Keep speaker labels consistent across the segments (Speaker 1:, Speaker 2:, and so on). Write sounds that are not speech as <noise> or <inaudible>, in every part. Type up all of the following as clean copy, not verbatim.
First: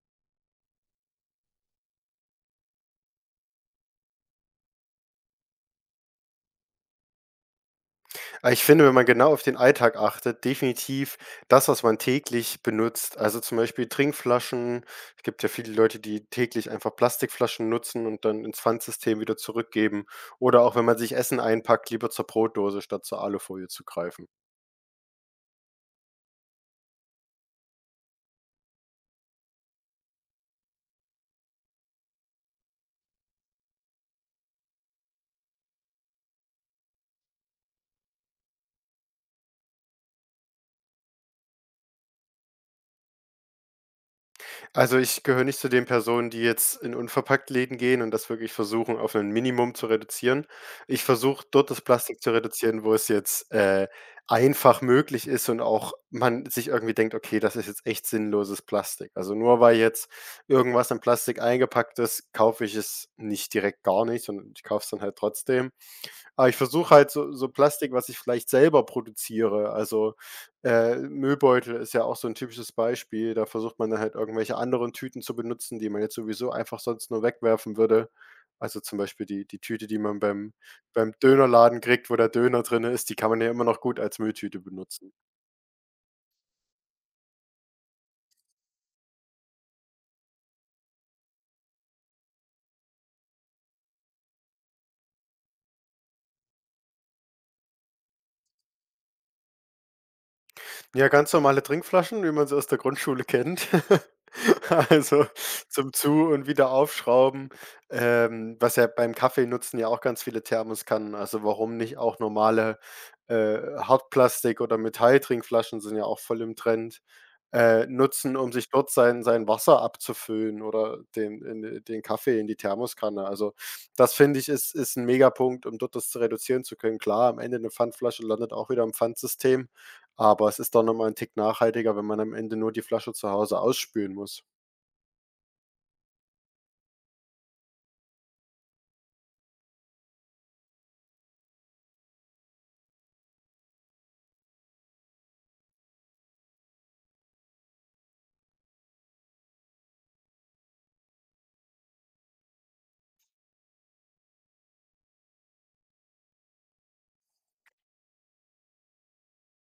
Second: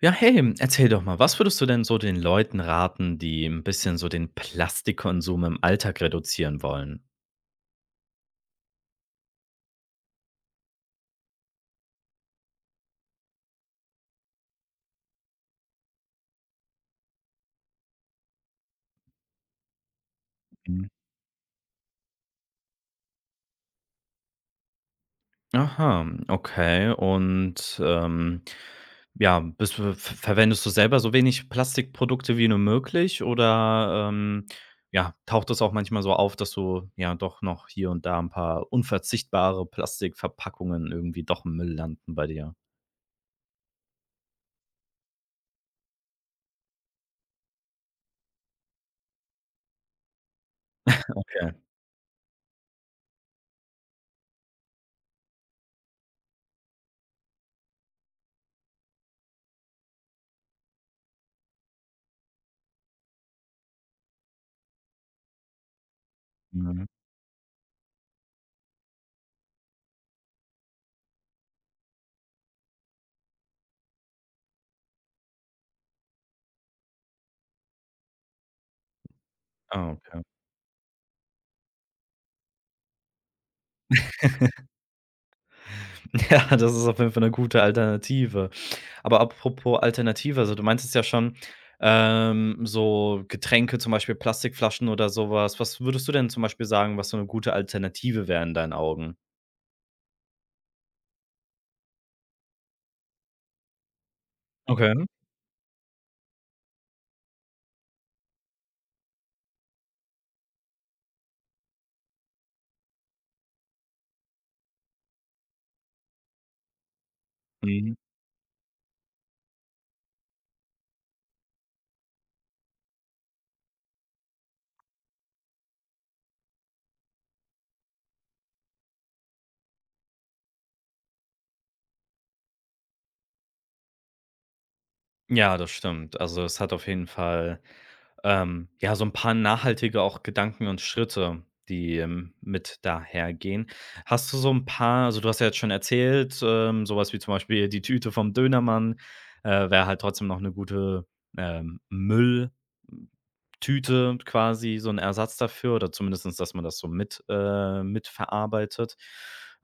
Speaker 1: Ja, hey, erzähl doch mal, was würdest du denn so den Leuten raten, die ein bisschen so den Plastikkonsum im Alltag reduzieren wollen?
Speaker 2: Ich finde, wenn man genau auf den Alltag achtet, definitiv das, was man täglich benutzt. Also zum Beispiel Trinkflaschen. Es gibt ja viele Leute, die täglich einfach Plastikflaschen nutzen und dann ins Pfandsystem wieder zurückgeben. Oder auch wenn
Speaker 1: Mhm.
Speaker 2: man sich Essen einpackt, lieber zur Brotdose statt zur Alufolie zu greifen.
Speaker 1: Aha, okay. Ja, bist du v verwendest du selber so wenig Plastikprodukte wie nur möglich oder, ja, taucht das auch manchmal so auf, dass du ja doch noch hier und da ein paar unverzichtbare Plastikverpackungen irgendwie doch im Müll landen bei dir?
Speaker 2: Also, ich gehöre nicht zu den Personen, die jetzt in Unverpackt-Läden gehen und das wirklich versuchen, auf ein Minimum zu reduzieren. Ich versuche,
Speaker 1: Okay,
Speaker 2: dort das Plastik zu reduzieren, wo es jetzt einfach möglich ist und auch man sich irgendwie denkt: „Okay, das ist jetzt echt sinnloses Plastik.“ Also, nur weil jetzt irgendwas in Plastik eingepackt ist, kaufe ich es nicht direkt gar nicht, sondern ich kaufe es dann halt trotzdem. Aber ich
Speaker 1: mhm.
Speaker 2: versuche halt so Plastik, was ich vielleicht selber produziere. Also, Müllbeutel ist ja auch so ein typisches Beispiel. Da versucht man dann halt irgendwelche anderen Tüten zu benutzen, die man jetzt sowieso einfach sonst nur wegwerfen würde. Also, zum Beispiel die die Tüte,
Speaker 1: Ah,
Speaker 2: die man
Speaker 1: okay.
Speaker 2: beim Dönerladen kriegt, wo der Döner drin ist, die kann man ja immer noch gut als Mülltüte
Speaker 1: <laughs>
Speaker 2: benutzen.
Speaker 1: Ja, das ist auf jeden Fall eine gute Alternative. Aber apropos Alternative, also du meintest ja schon, so Getränke, zum Beispiel Plastikflaschen oder sowas. Was. Würdest du denn zum Beispiel sagen, was so eine gute Alternative wäre in deinen Augen?
Speaker 2: Ja, ganz normale Trinkflaschen, wie man sie aus der Grundschule kennt. <laughs>
Speaker 1: Okay,
Speaker 2: Also, zum Zu und wieder aufschrauben, was ja beim Kaffee nutzen ja auch ganz viele Thermoskannen. Also, warum nicht auch normale, Hartplastik oder Metalltrinkflaschen sind ja auch voll im Trend,
Speaker 1: mhm.
Speaker 2: nutzen, um sich dort sein Wasser abzufüllen oder den in den Kaffee in die Thermoskanne. Also, das finde ich, ist ein Megapunkt, um dort das zu reduzieren zu können. Klar, am Ende eine Pfandflasche landet auch wieder im Pfandsystem. Aber es ist doch noch mal 'n Tick nachhaltiger, wenn man am Ende nur die Flasche zu Hause ausspülen muss.
Speaker 1: Ja, das stimmt. Also, es hat auf jeden Fall, ja, so ein paar nachhaltige auch Gedanken und Schritte, die mit dahergehen. Hast du so ein paar also, du hast ja jetzt schon erzählt, so wie zum Beispiel die Tüte vom Dönermann, wäre halt trotzdem noch eine gute Müll Tüte quasi, so ein Ersatz dafür oder zumindestens, dass man das so mit mitverarbeitet.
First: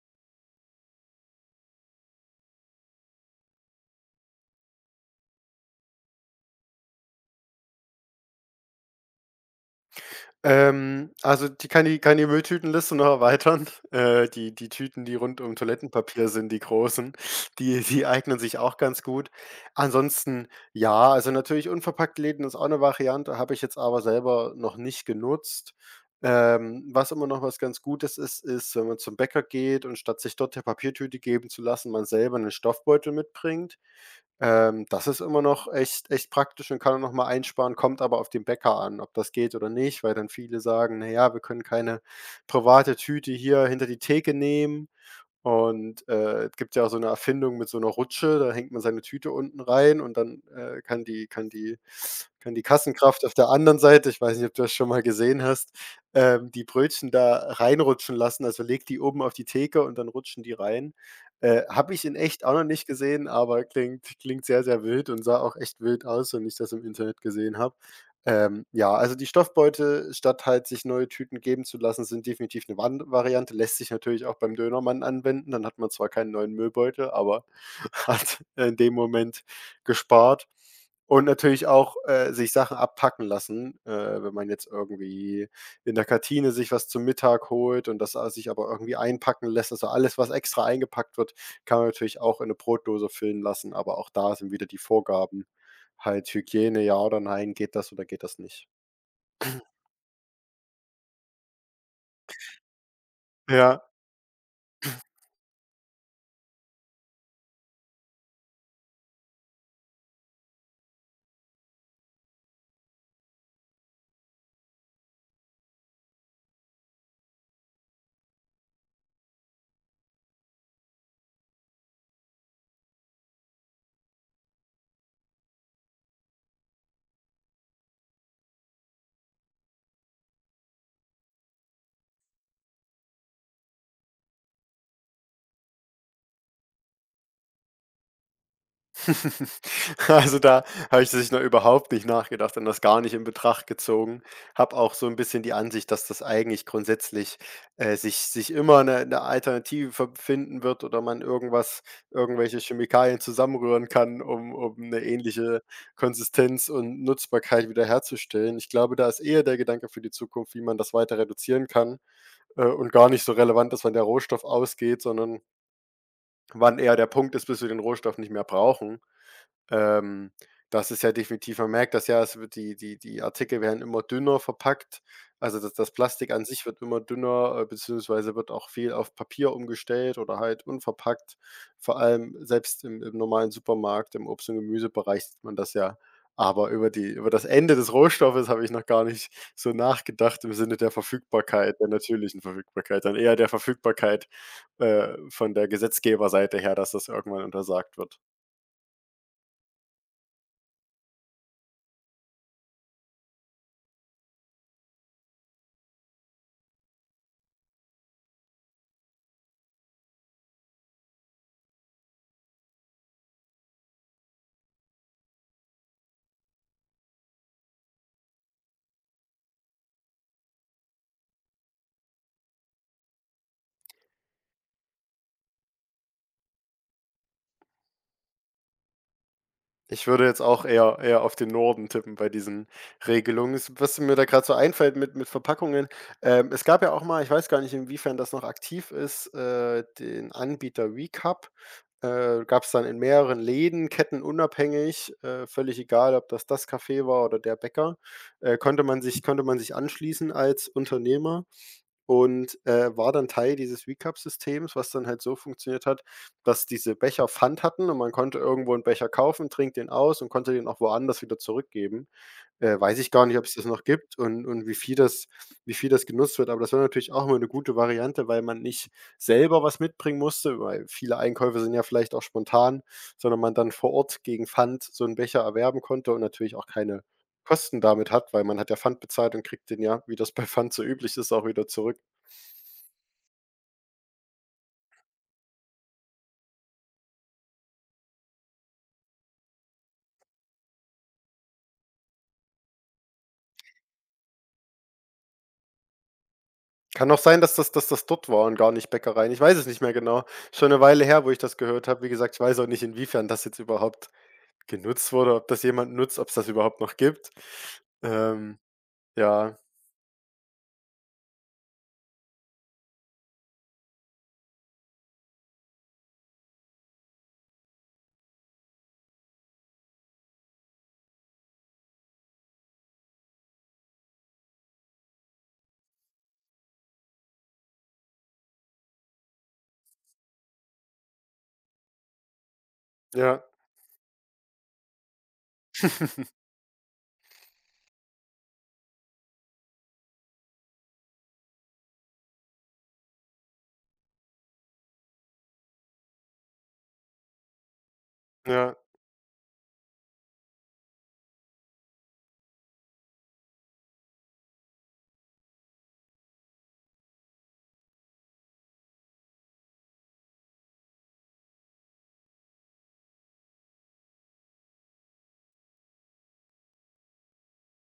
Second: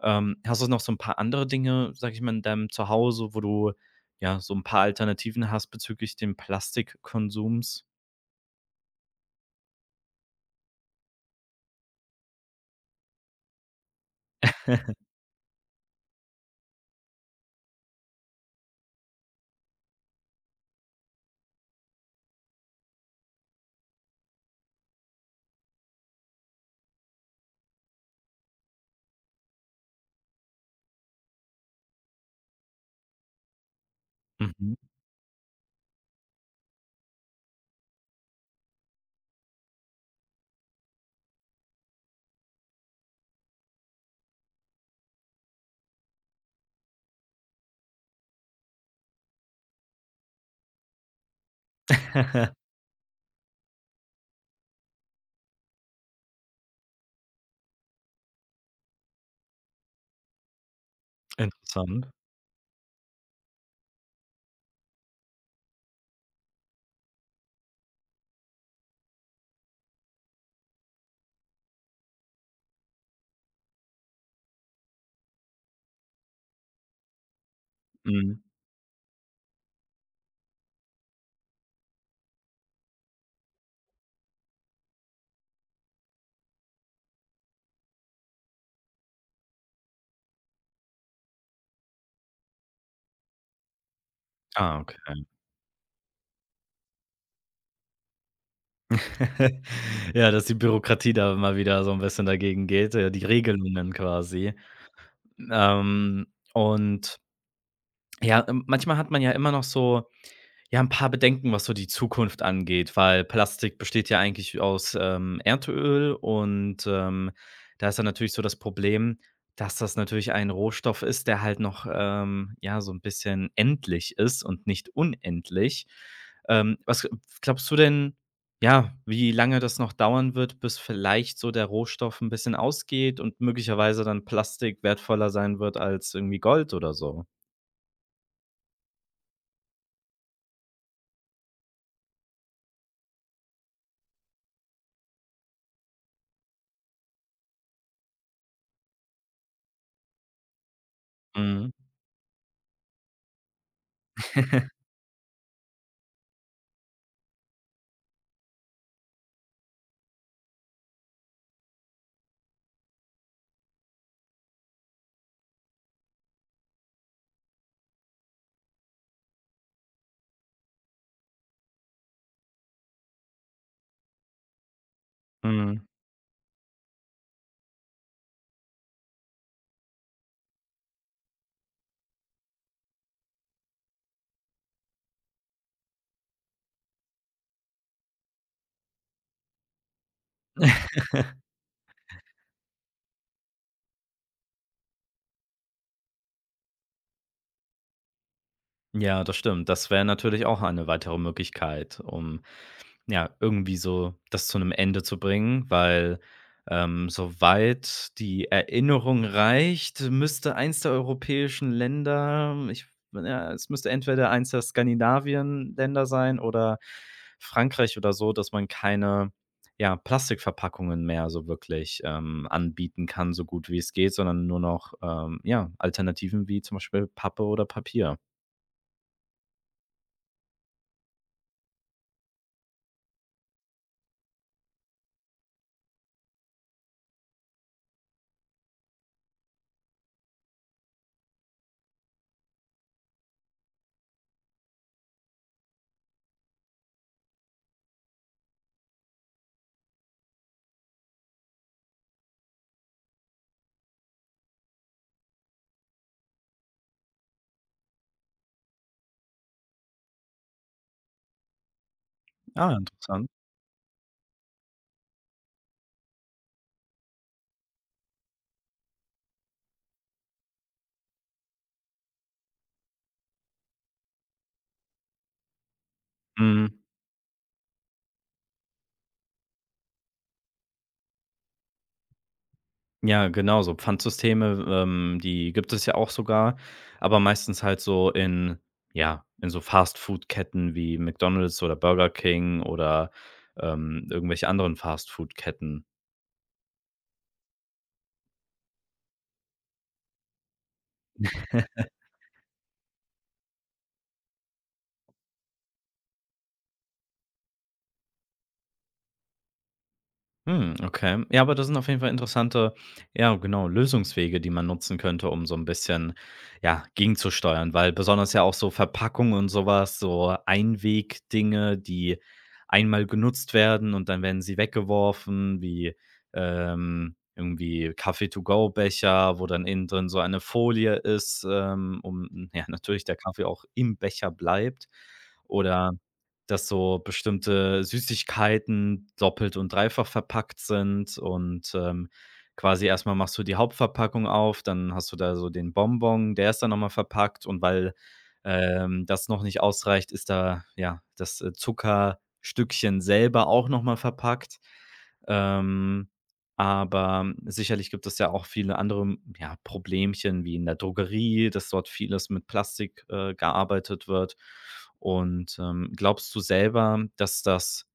Speaker 1: Hast du noch so ein paar andere Dinge, sag ich mal, in deinem Zuhause, wo du ja, so ein paar Alternativen hast bezüglich dem Plastikkonsums?
Speaker 2: Also, die Mülltütenliste noch erweitern. <laughs> Die Tüten, die rund um Toilettenpapier sind, die großen, die eignen sich auch ganz gut. Ansonsten, ja, also, natürlich unverpackt Läden ist auch eine Variante, habe ich jetzt aber selber noch nicht genutzt. Was immer noch was ganz Gutes ist, ist, wenn man zum Bäcker geht und statt sich dort der Papiertüte geben zu lassen, man selber einen Stoffbeutel mitbringt.
Speaker 1: Mhm.
Speaker 2: Das ist immer noch echt praktisch und kann noch mal einsparen, kommt aber auf den Bäcker an, ob das geht oder nicht, weil dann viele sagen: „Naja, wir können keine private Tüte hier hinter die Theke nehmen.“ Und, es gibt ja auch so eine Erfindung mit so einer Rutsche, da hängt man seine Tüte unten rein und dann, kann die
Speaker 1: <laughs>
Speaker 2: Kassenkraft auf der anderen Seite — ich weiß nicht, ob du das schon mal gesehen hast, die Brötchen da reinrutschen lassen. Also, legt die oben auf die Theke und dann rutschen die rein. Habe ich
Speaker 1: Interessant.
Speaker 2: in echt auch noch nicht gesehen, aber klingt sehr, sehr wild und sah auch echt wild aus, wenn ich das im Internet gesehen habe. Ja, also die Stoffbeute, statt halt sich neue Tüten geben zu lassen, sind definitiv 'ne Wan Variante. Lässt sich natürlich auch beim Dönermann anwenden. Dann hat man zwar keinen neuen Müllbeutel, aber <laughs> hat
Speaker 1: Mhm.
Speaker 2: in dem Moment gespart. Und natürlich auch, sich Sachen abpacken lassen, wenn man jetzt irgendwie in der Kantine sich was zum Mittag holt und das a sich aber irgendwie einpacken lässt. Also alles, was extra eingepackt wird, kann man natürlich auch in 'ne Brotdose füllen lassen, aber auch da sind wieder die
Speaker 1: Ah, okay.
Speaker 2: Vorgaben. Halt Hygiene, ja oder nein, geht das oder geht das nicht?
Speaker 1: <laughs> Ja, dass die Bürokratie da mal wieder so ein bisschen dagegen geht, die
Speaker 2: Ja.
Speaker 1: Regelungen quasi. Ähm, und ja, manchmal hat man ja immer noch so ja, ein paar Bedenken, was so die Zukunft angeht, weil Plastik besteht ja eigentlich aus Erdöl und da ist dann natürlich so das Problem, dass das natürlich ein Rohstoff ist, der halt noch, ja, so ein bisschen endlich ist und nicht unendlich. Was glaubst du denn, ja, wie lange das noch dauern wird, bis vielleicht so der Rohstoff ein bisschen ausgeht und möglicherweise dann Plastik wertvoller sein wird als irgendwie Gold oder so?
Speaker 2: <laughs> Also, da habe ich tatsächlich noch überhaupt nicht nachgedacht und das gar nicht in Betracht gezogen. Habe auch so ein bisschen die Ansicht, dass das eigentlich grundsätzlich, sich immer eine 'ne Alternative ver finden wird oder man
Speaker 1: Mhm.
Speaker 2: irgendwas irgendwelche Chemikalien zusammenrühren kann, um
Speaker 1: <laughs>
Speaker 2: eine ähnliche Konsistenz und Nutzbarkeit wiederherzustellen. Ich glaube, da ist eher der Gedanke für die Zukunft, wie man das weiter reduzieren kann, und gar nicht so relevant, dass man der Rohstoff ausgeht, sondern wann eher der Punkt ist, bis wir den Rohstoff nicht mehr brauchen. Ähm, Das ist ja definitiv — man merkt das ja, es wird die Artikel werden immer dünner verpackt. Also, das
Speaker 1: Mhm.
Speaker 2: das Plastik an sich wird immer dünner, beziehungsweise wird auch viel auf Papier umgestellt oder halt unverpackt. Vor allem selbst im normalen Supermarkt, im Obst- und Gemüsebereich sieht man das ja. Aber über das Ende des Rohstoffes habe ich noch gar nicht so nachgedacht im Sinne der Verfügbarkeit, der natürlichen Verfügbarkeit, sondern eher der Verfügbarkeit, von der Gesetzgeberseite her, dass das irgendwann untersagt wird.
Speaker 1: Ja, das stimmt. Das wäre natürlich auch eine weitere Möglichkeit, um ja, irgendwie so das zu einem Ende zu bringen, weil soweit die Erinnerung reicht, müsste eins der europäischen Länder ich ja, es müsste entweder eins der Skandinavien-Länder sein oder Frankreich oder so, dass man keine ja, Plastikverpackungen mehr so wirklich anbieten kann, so gut wie es geht, sondern nur noch, ja, Alternativen wie zum Beispiel Pappe oder Papier.
Speaker 2: Ich würde jetzt auch eher auf den Norden tippen bei diesen Regelungen. Es — was mir da gerade so einfällt mit Verpackungen, es gab ja auch mal — ich weiß gar nicht, inwiefern das noch aktiv ist, den Anbieter WeCup. Gab es dann in mehreren Läden, kettenunabhängig, völlig egal, ob das Café war oder der Bäcker, konnte man sich anschließen als Unternehmer. Und, war dann Teil dieses Recap-Systems, was dann halt so funktioniert hat, dass diese Becher Pfand hatten und man konnte irgendwo einen Becher kaufen, trinkt den aus und konnte den auch woanders wieder zurückgeben.
Speaker 1: Ah,
Speaker 2: Weiß ich gar
Speaker 1: interessant.
Speaker 2: nicht, ob es das noch gibt und wie viel das genutzt wird, aber das war natürlich auch immer eine gute Variante, weil man nicht selber was mitbringen musste, weil viele Einkäufe sind ja vielleicht auch spontan, sondern man dann vor Ort gegen Pfand so einen Becher erwerben konnte und natürlich auch
Speaker 1: Mhm.
Speaker 2: keine Kosten damit hat, weil man hat ja Pfand bezahlt und kriegt den ja, wie das bei Pfand so üblich ist, auch wieder zurück.
Speaker 1: Ja, genau, so Pfandsysteme, die gibt es ja auch sogar, aber meistens halt so in ja, in so Fastfood-Ketten wie McDonald's oder Burger King oder, irgendwelche anderen Fastfood-Ketten.
Speaker 2: Kann auch sein, dass das dort war und gar nicht Bäckereien. Ich weiß es nicht mehr genau. Schon eine Weile her, wo ich das
Speaker 1: <laughs>
Speaker 2: gehört habe. Wie gesagt, ich weiß auch nicht, inwiefern das jetzt überhaupt genutzt wurde, ob das jemand nutzt, ob es das überhaupt noch gibt. Ähm, ja,
Speaker 1: Hm, okay. Ja, aber das sind auf jeden Fall interessante, ja, genau, Lösungswege, die man nutzen könnte, um so ein bisschen, ja, gegenzusteuern, weil besonders ja auch so Verpackungen und sowas, so Einwegdinge, die einmal genutzt werden und dann werden sie weggeworfen, wie irgendwie Kaffee-to-go-Becher, wo dann innen drin so eine Folie ist, um ja, natürlich der
Speaker 2: ja,
Speaker 1: Kaffee auch im Becher bleibt oder dass so bestimmte Süßigkeiten doppelt und dreifach verpackt sind und quasi erstmal machst du die Hauptverpackung auf, dann hast du da so den Bonbon, der ist dann nochmal verpackt und weil,
Speaker 2: ja.
Speaker 1: ähm, das noch nicht ausreicht, ist da, ja, das Zuckerstückchen selber auch nochmal verpackt. Ähm, aber sicherlich gibt es ja auch viele andere, ja, Problemchen wie in der Drogerie, dass dort vieles mit Plastik gearbeitet wird. Und glaubst du selber, dass das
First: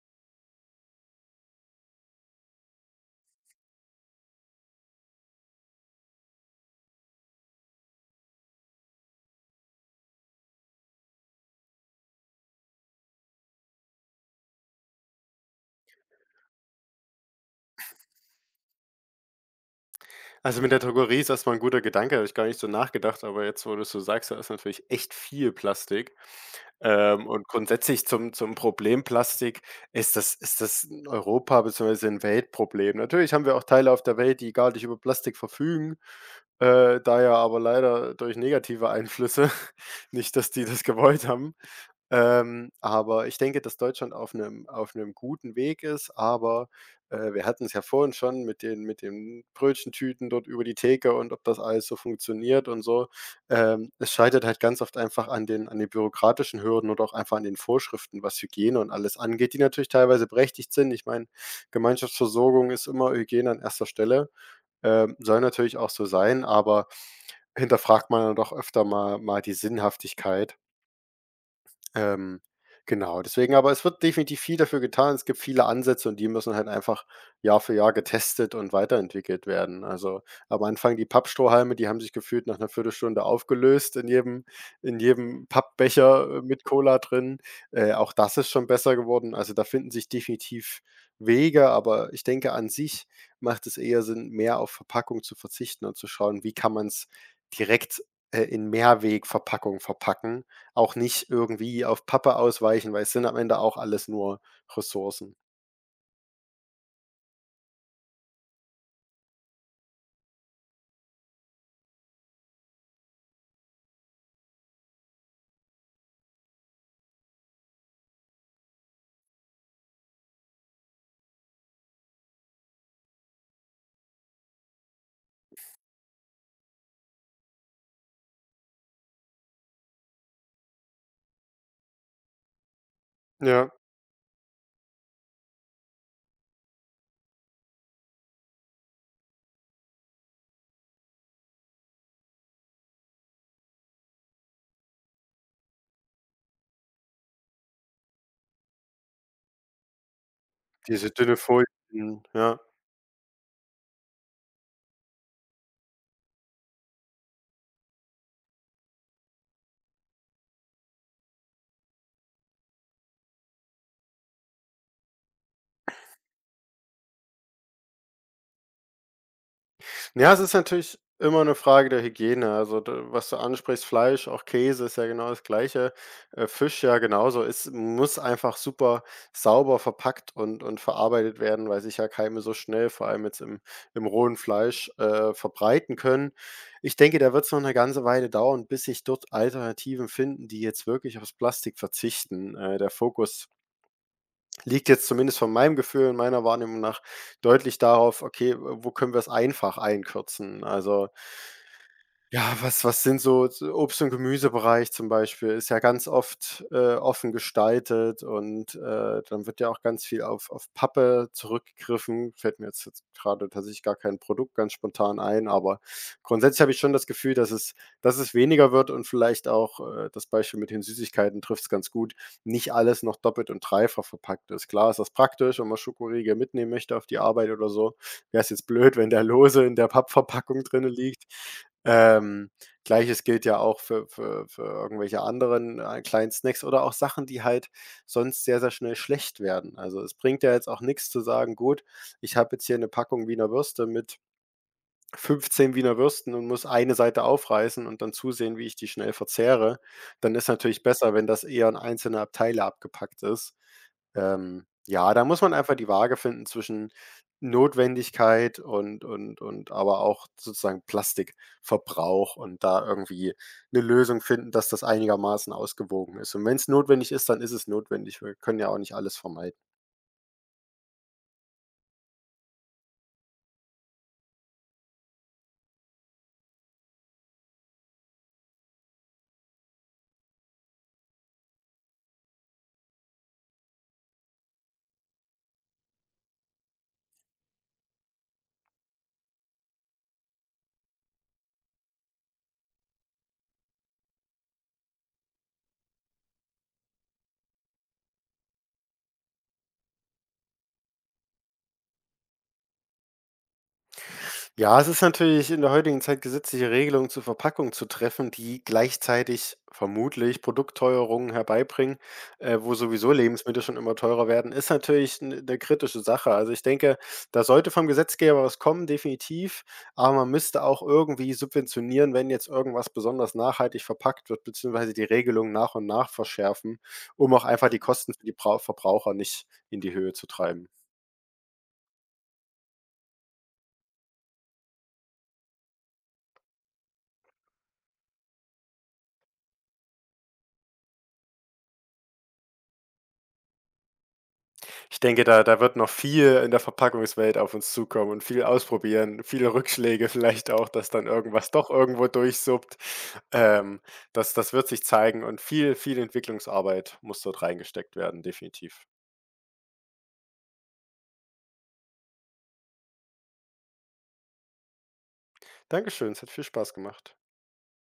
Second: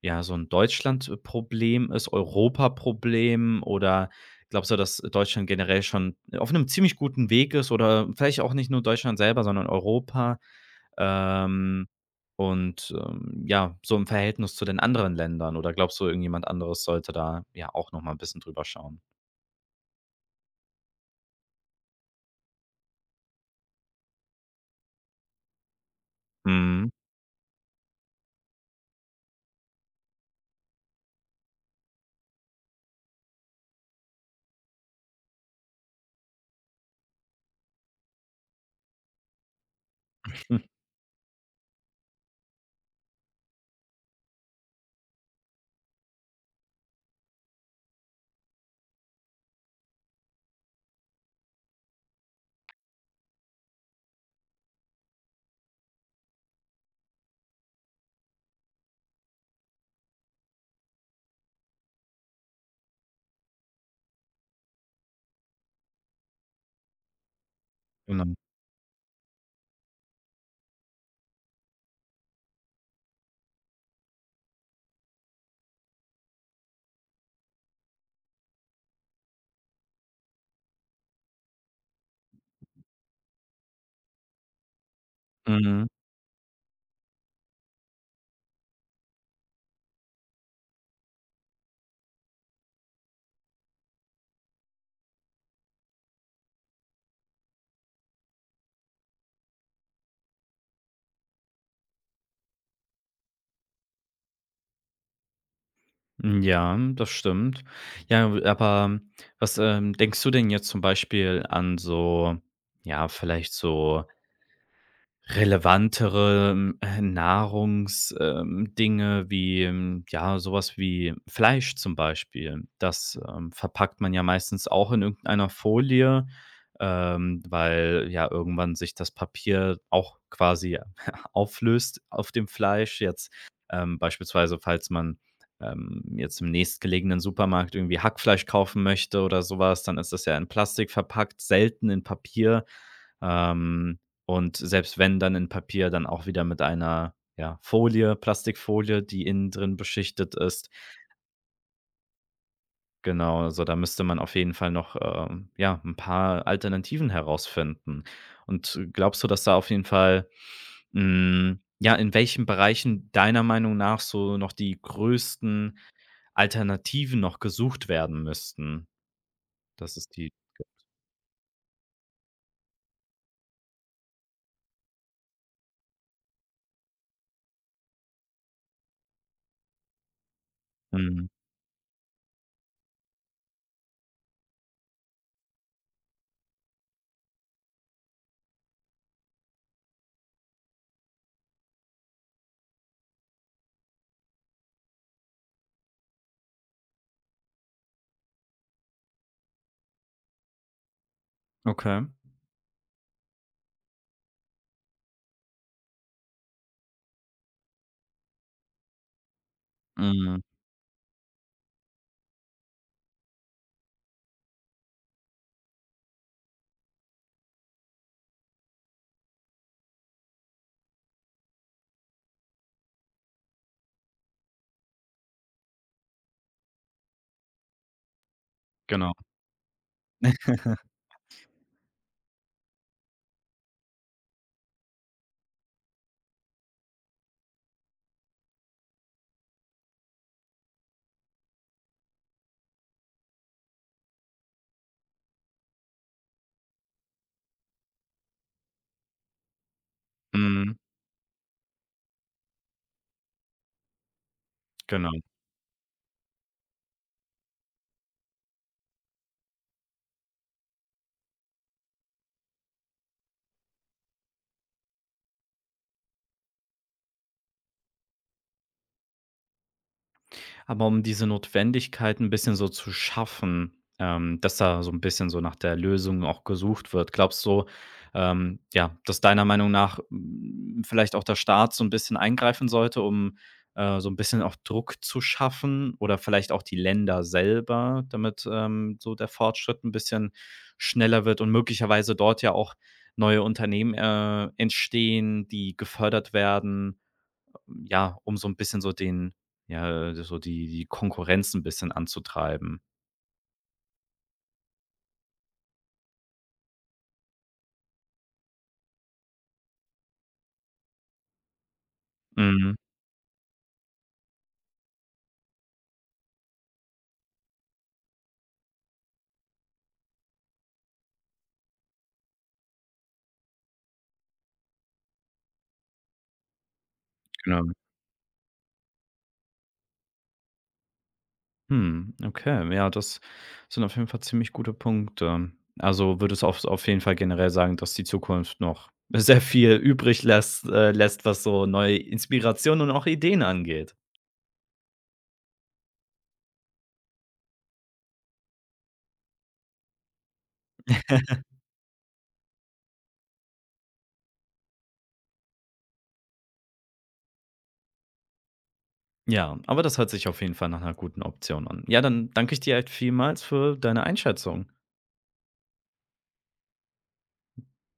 Speaker 1: ja, so ein Deutschland-Problem ist, Europa-Problem oder glaubst du, dass Deutschland generell schon auf einem ziemlich guten Weg ist oder vielleicht auch nicht nur Deutschland selber, sondern Europa, ähm, und ja, so im Verhältnis zu den anderen Ländern oder glaubst du, irgendjemand anderes sollte da, ja, auch noch mal 'n bisschen drüber schauen?
Speaker 2: Also, mit der Drogerie ist erst mal 'n guter Gedanke, habe ich gar nicht so nachgedacht, aber jetzt, wo du's so sagst, da ist natürlich echt viel Plastik.
Speaker 1: Mhm.
Speaker 2: Und grundsätzlich zum Problem Plastik ist das 'n Europa- beziehungsweise ein Weltproblem. Natürlich haben wir auch Teile auf der Welt, die gar nicht über Plastik verfügen, da ja aber leider durch negative Einflüsse, <laughs> nicht, dass
Speaker 1: Hm,
Speaker 2: die das gewollt haben. Aber ich denke, dass Deutschland auf einem guten Weg ist, aber, wir hatten es ja vorhin schon mit den Brötchentüten dort über die Theke und ob das alles so funktioniert und so. Es scheitert halt ganz oft einfach an den bürokratischen Hürden oder auch einfach an den Vorschriften, was Hygiene und alles angeht, die natürlich teilweise berechtigt sind. Ich meine, Gemeinschaftsversorgung ist immer Hygiene an erster Stelle. Soll natürlich auch so sein, aber hinterfragt man
Speaker 1: genau.
Speaker 2: dann doch öfter mal die Sinnhaftigkeit. Ähm, genau, deswegen — aber es wird definitiv viel dafür getan. Es gibt viele Ansätze und die müssen halt einfach Jahr für Jahr getestet und weiterentwickelt werden. Also, am Anfang die Pappstrohhalme, die haben sich gefühlt nach einer Viertelstunde aufgelöst in jedem
Speaker 1: Mhm.
Speaker 2: Pappbecher, mit Cola drin. Auch das ist schon besser geworden. Also, da finden sich definitiv Wege, aber ich denke, an sich macht es eher Sinn, mehr auf Verpackung zu verzichten und zu schauen, wie kann man es direkt, in Mehrwegverpackung verpacken, auch nicht irgendwie auf Pappe ausweichen, weil es sind am Ende auch alles nur Ressourcen.
Speaker 1: Ja, das stimmt. Ja, aber was denkst du denn jetzt zum Beispiel an so ja, vielleicht so Relevantere, Dinge wie ja, sowas wie Fleisch zum Beispiel. Das verpackt man ja meistens auch in irgendeiner Folie, weil ja irgendwann sich das Papier auch quasi <laughs> auflöst auf dem Fleisch. Jetzt,
Speaker 2: Ja,
Speaker 1: ähm, beispielsweise, falls man jetzt im nächstgelegenen Supermarkt irgendwie Hackfleisch kaufen möchte oder sowas dann ist das ja in Plastik verpackt, selten in Papier. Ähm, und selbst wenn, dann in Papier, dann auch wieder mit einer, ja, Folie, Plastikfolie, die innen drin beschichtet ist.
Speaker 2: diese dünne Folie, mhm, ja.
Speaker 1: Genau, also da müsste man auf jeden Fall noch, ja, ein paar Alternativen herausfinden. Und glaubst du, dass da auf jeden Fall hm, ja, in welchen Bereichen deiner Meinung nach so noch die größten Alternativen noch gesucht werden müssten? Das ist die
Speaker 2: Ja, es ist natürlich immer eine Frage der Hygiene. Also, d was du ansprichst, Fleisch, auch Käse ist ja genau das Gleiche, Fisch ja genauso. Es muss einfach super sauber verpackt und
Speaker 1: mhm,
Speaker 2: verarbeitet werden, weil sich ja Keime so schnell, vor allem jetzt im rohen Fleisch, verbreiten können. Ich denke, da wird's noch eine ganze Weile dauern, bis sich dort Alternativen finden, die jetzt wirklich aufs Plastik verzichten. Der Fokus liegt jetzt zumindest von meinem Gefühl und meiner Wahrnehmung nach deutlich darauf: „Okay, wo können wir es einfach einkürzen?“ Also,
Speaker 1: okay.
Speaker 2: ja, was was sind so so Obst- und Gemüsebereich zum Beispiel ist ja ganz oft, offen gestaltet und, dann wird ja auch ganz viel
Speaker 1: Mhm,
Speaker 2: auf Pappe zurückgegriffen. Fällt mir jetzt grade tatsächlich gar kein Produkt ganz spontan ein, aber grundsätzlich habe ich schon das Gefühl, dass es weniger wird und vielleicht auch, das Beispiel mit den Süßigkeiten trifft es ganz gut, nicht alles noch doppelt und dreifach verpackt ist. Klar ist das praktisch, wenn man Schokoriegel mitnehmen möchte auf die Arbeit oder so, wäre es jetzt blöd, wenn
Speaker 1: genau.
Speaker 2: der lose in der Pappverpackung drinnen liegt. Ähm, Gleiches gilt ja auch für irgendwelche anderen, kleinen Snacks oder auch Sachen, die halt sonst sehr, sehr schnell schlecht werden. Also, es bringt ja jetzt auch nichts zu sagen: „Gut, ich habe jetzt hier eine Packung Wiener Würste mit 15 Wiener Würsten und muss eine Seite aufreißen und dann zusehen, wie ich die schnell verzehre“, dann ist
Speaker 1: Mhm,
Speaker 2: natürlich besser, wenn das eher in einzelne Abteile abgepackt ist. Ja,
Speaker 1: genau.
Speaker 2: da muss man einfach die Waage finden zwischen Notwendigkeit und aber auch sozusagen Plastikverbrauch und da irgendwie eine Lösung finden, dass das einigermaßen ausgewogen ist. Und wenn es notwendig ist, dann ist es notwendig. Wir können ja auch nicht alles vermeiden.
Speaker 1: Aber um diese Notwendigkeit ein bisschen so zu schaffen, dass da so ein bisschen so nach der Lösung auch gesucht wird. Glaubst du, ja, dass deiner Meinung nach, hm, vielleicht auch der Staat so ein bisschen eingreifen sollte, um so ein bisschen auch Druck zu schaffen oder vielleicht auch die Länder selber, damit, so der Fortschritt ein bisschen schneller wird und möglicherweise dort ja auch neue Unternehmen, entstehen, die gefördert werden ja, um so ein bisschen so den ja, so die Konkurrenz ein bisschen anzutreiben.
Speaker 2: Ja, es ist natürlich in der heutigen Zeit gesetzliche Regelungen zur Verpackung zu treffen, die gleichzeitig vermutlich Produktteuerungen herbeibringen, wo
Speaker 1: Mhm,
Speaker 2: sowieso Lebensmittel schon immer teurer werden, ist natürlich eine kritische Sache. Also, ich denke, da sollte vom Gesetzgeber was kommen, definitiv, aber man müsste auch irgendwie subventionieren, wenn jetzt irgendwas besonders nachhaltig verpackt wird, beziehungsweise die Regelung nach und nach verschärfen, um auch einfach
Speaker 1: genau.
Speaker 2: die Kosten für die Brau Verbraucher nicht in die Höhe zu treiben.
Speaker 1: Mhm, okay. Ja, das sind auf jeden Fall ziemlich gute Punkte. Also, würdest du auf jeden Fall generell sagen, dass die Zukunft noch <laughs> sehr viel übrig lässt lässt, was so neue Inspirationen und auch Ideen angeht.
Speaker 2: Ich denke, da wird noch viel in der Verpackungswelt auf uns zukommen und viel ausprobieren, viele Rückschläge vielleicht auch, dass dann
Speaker 1: <laughs>
Speaker 2: irgendwas doch irgendwo durchsuppt. Ähm, Das wird sich zeigen und viel, viel Entwicklungsarbeit muss dort reingesteckt werden, definitiv.
Speaker 1: Ja, aber das hört sich auf jeden Fall nach 'ner guten Option an. Ja, dann danke ich dir halt vielmals für deine Einschätzung.
Speaker 2: Dankeschön, es hat viel Spaß gemacht.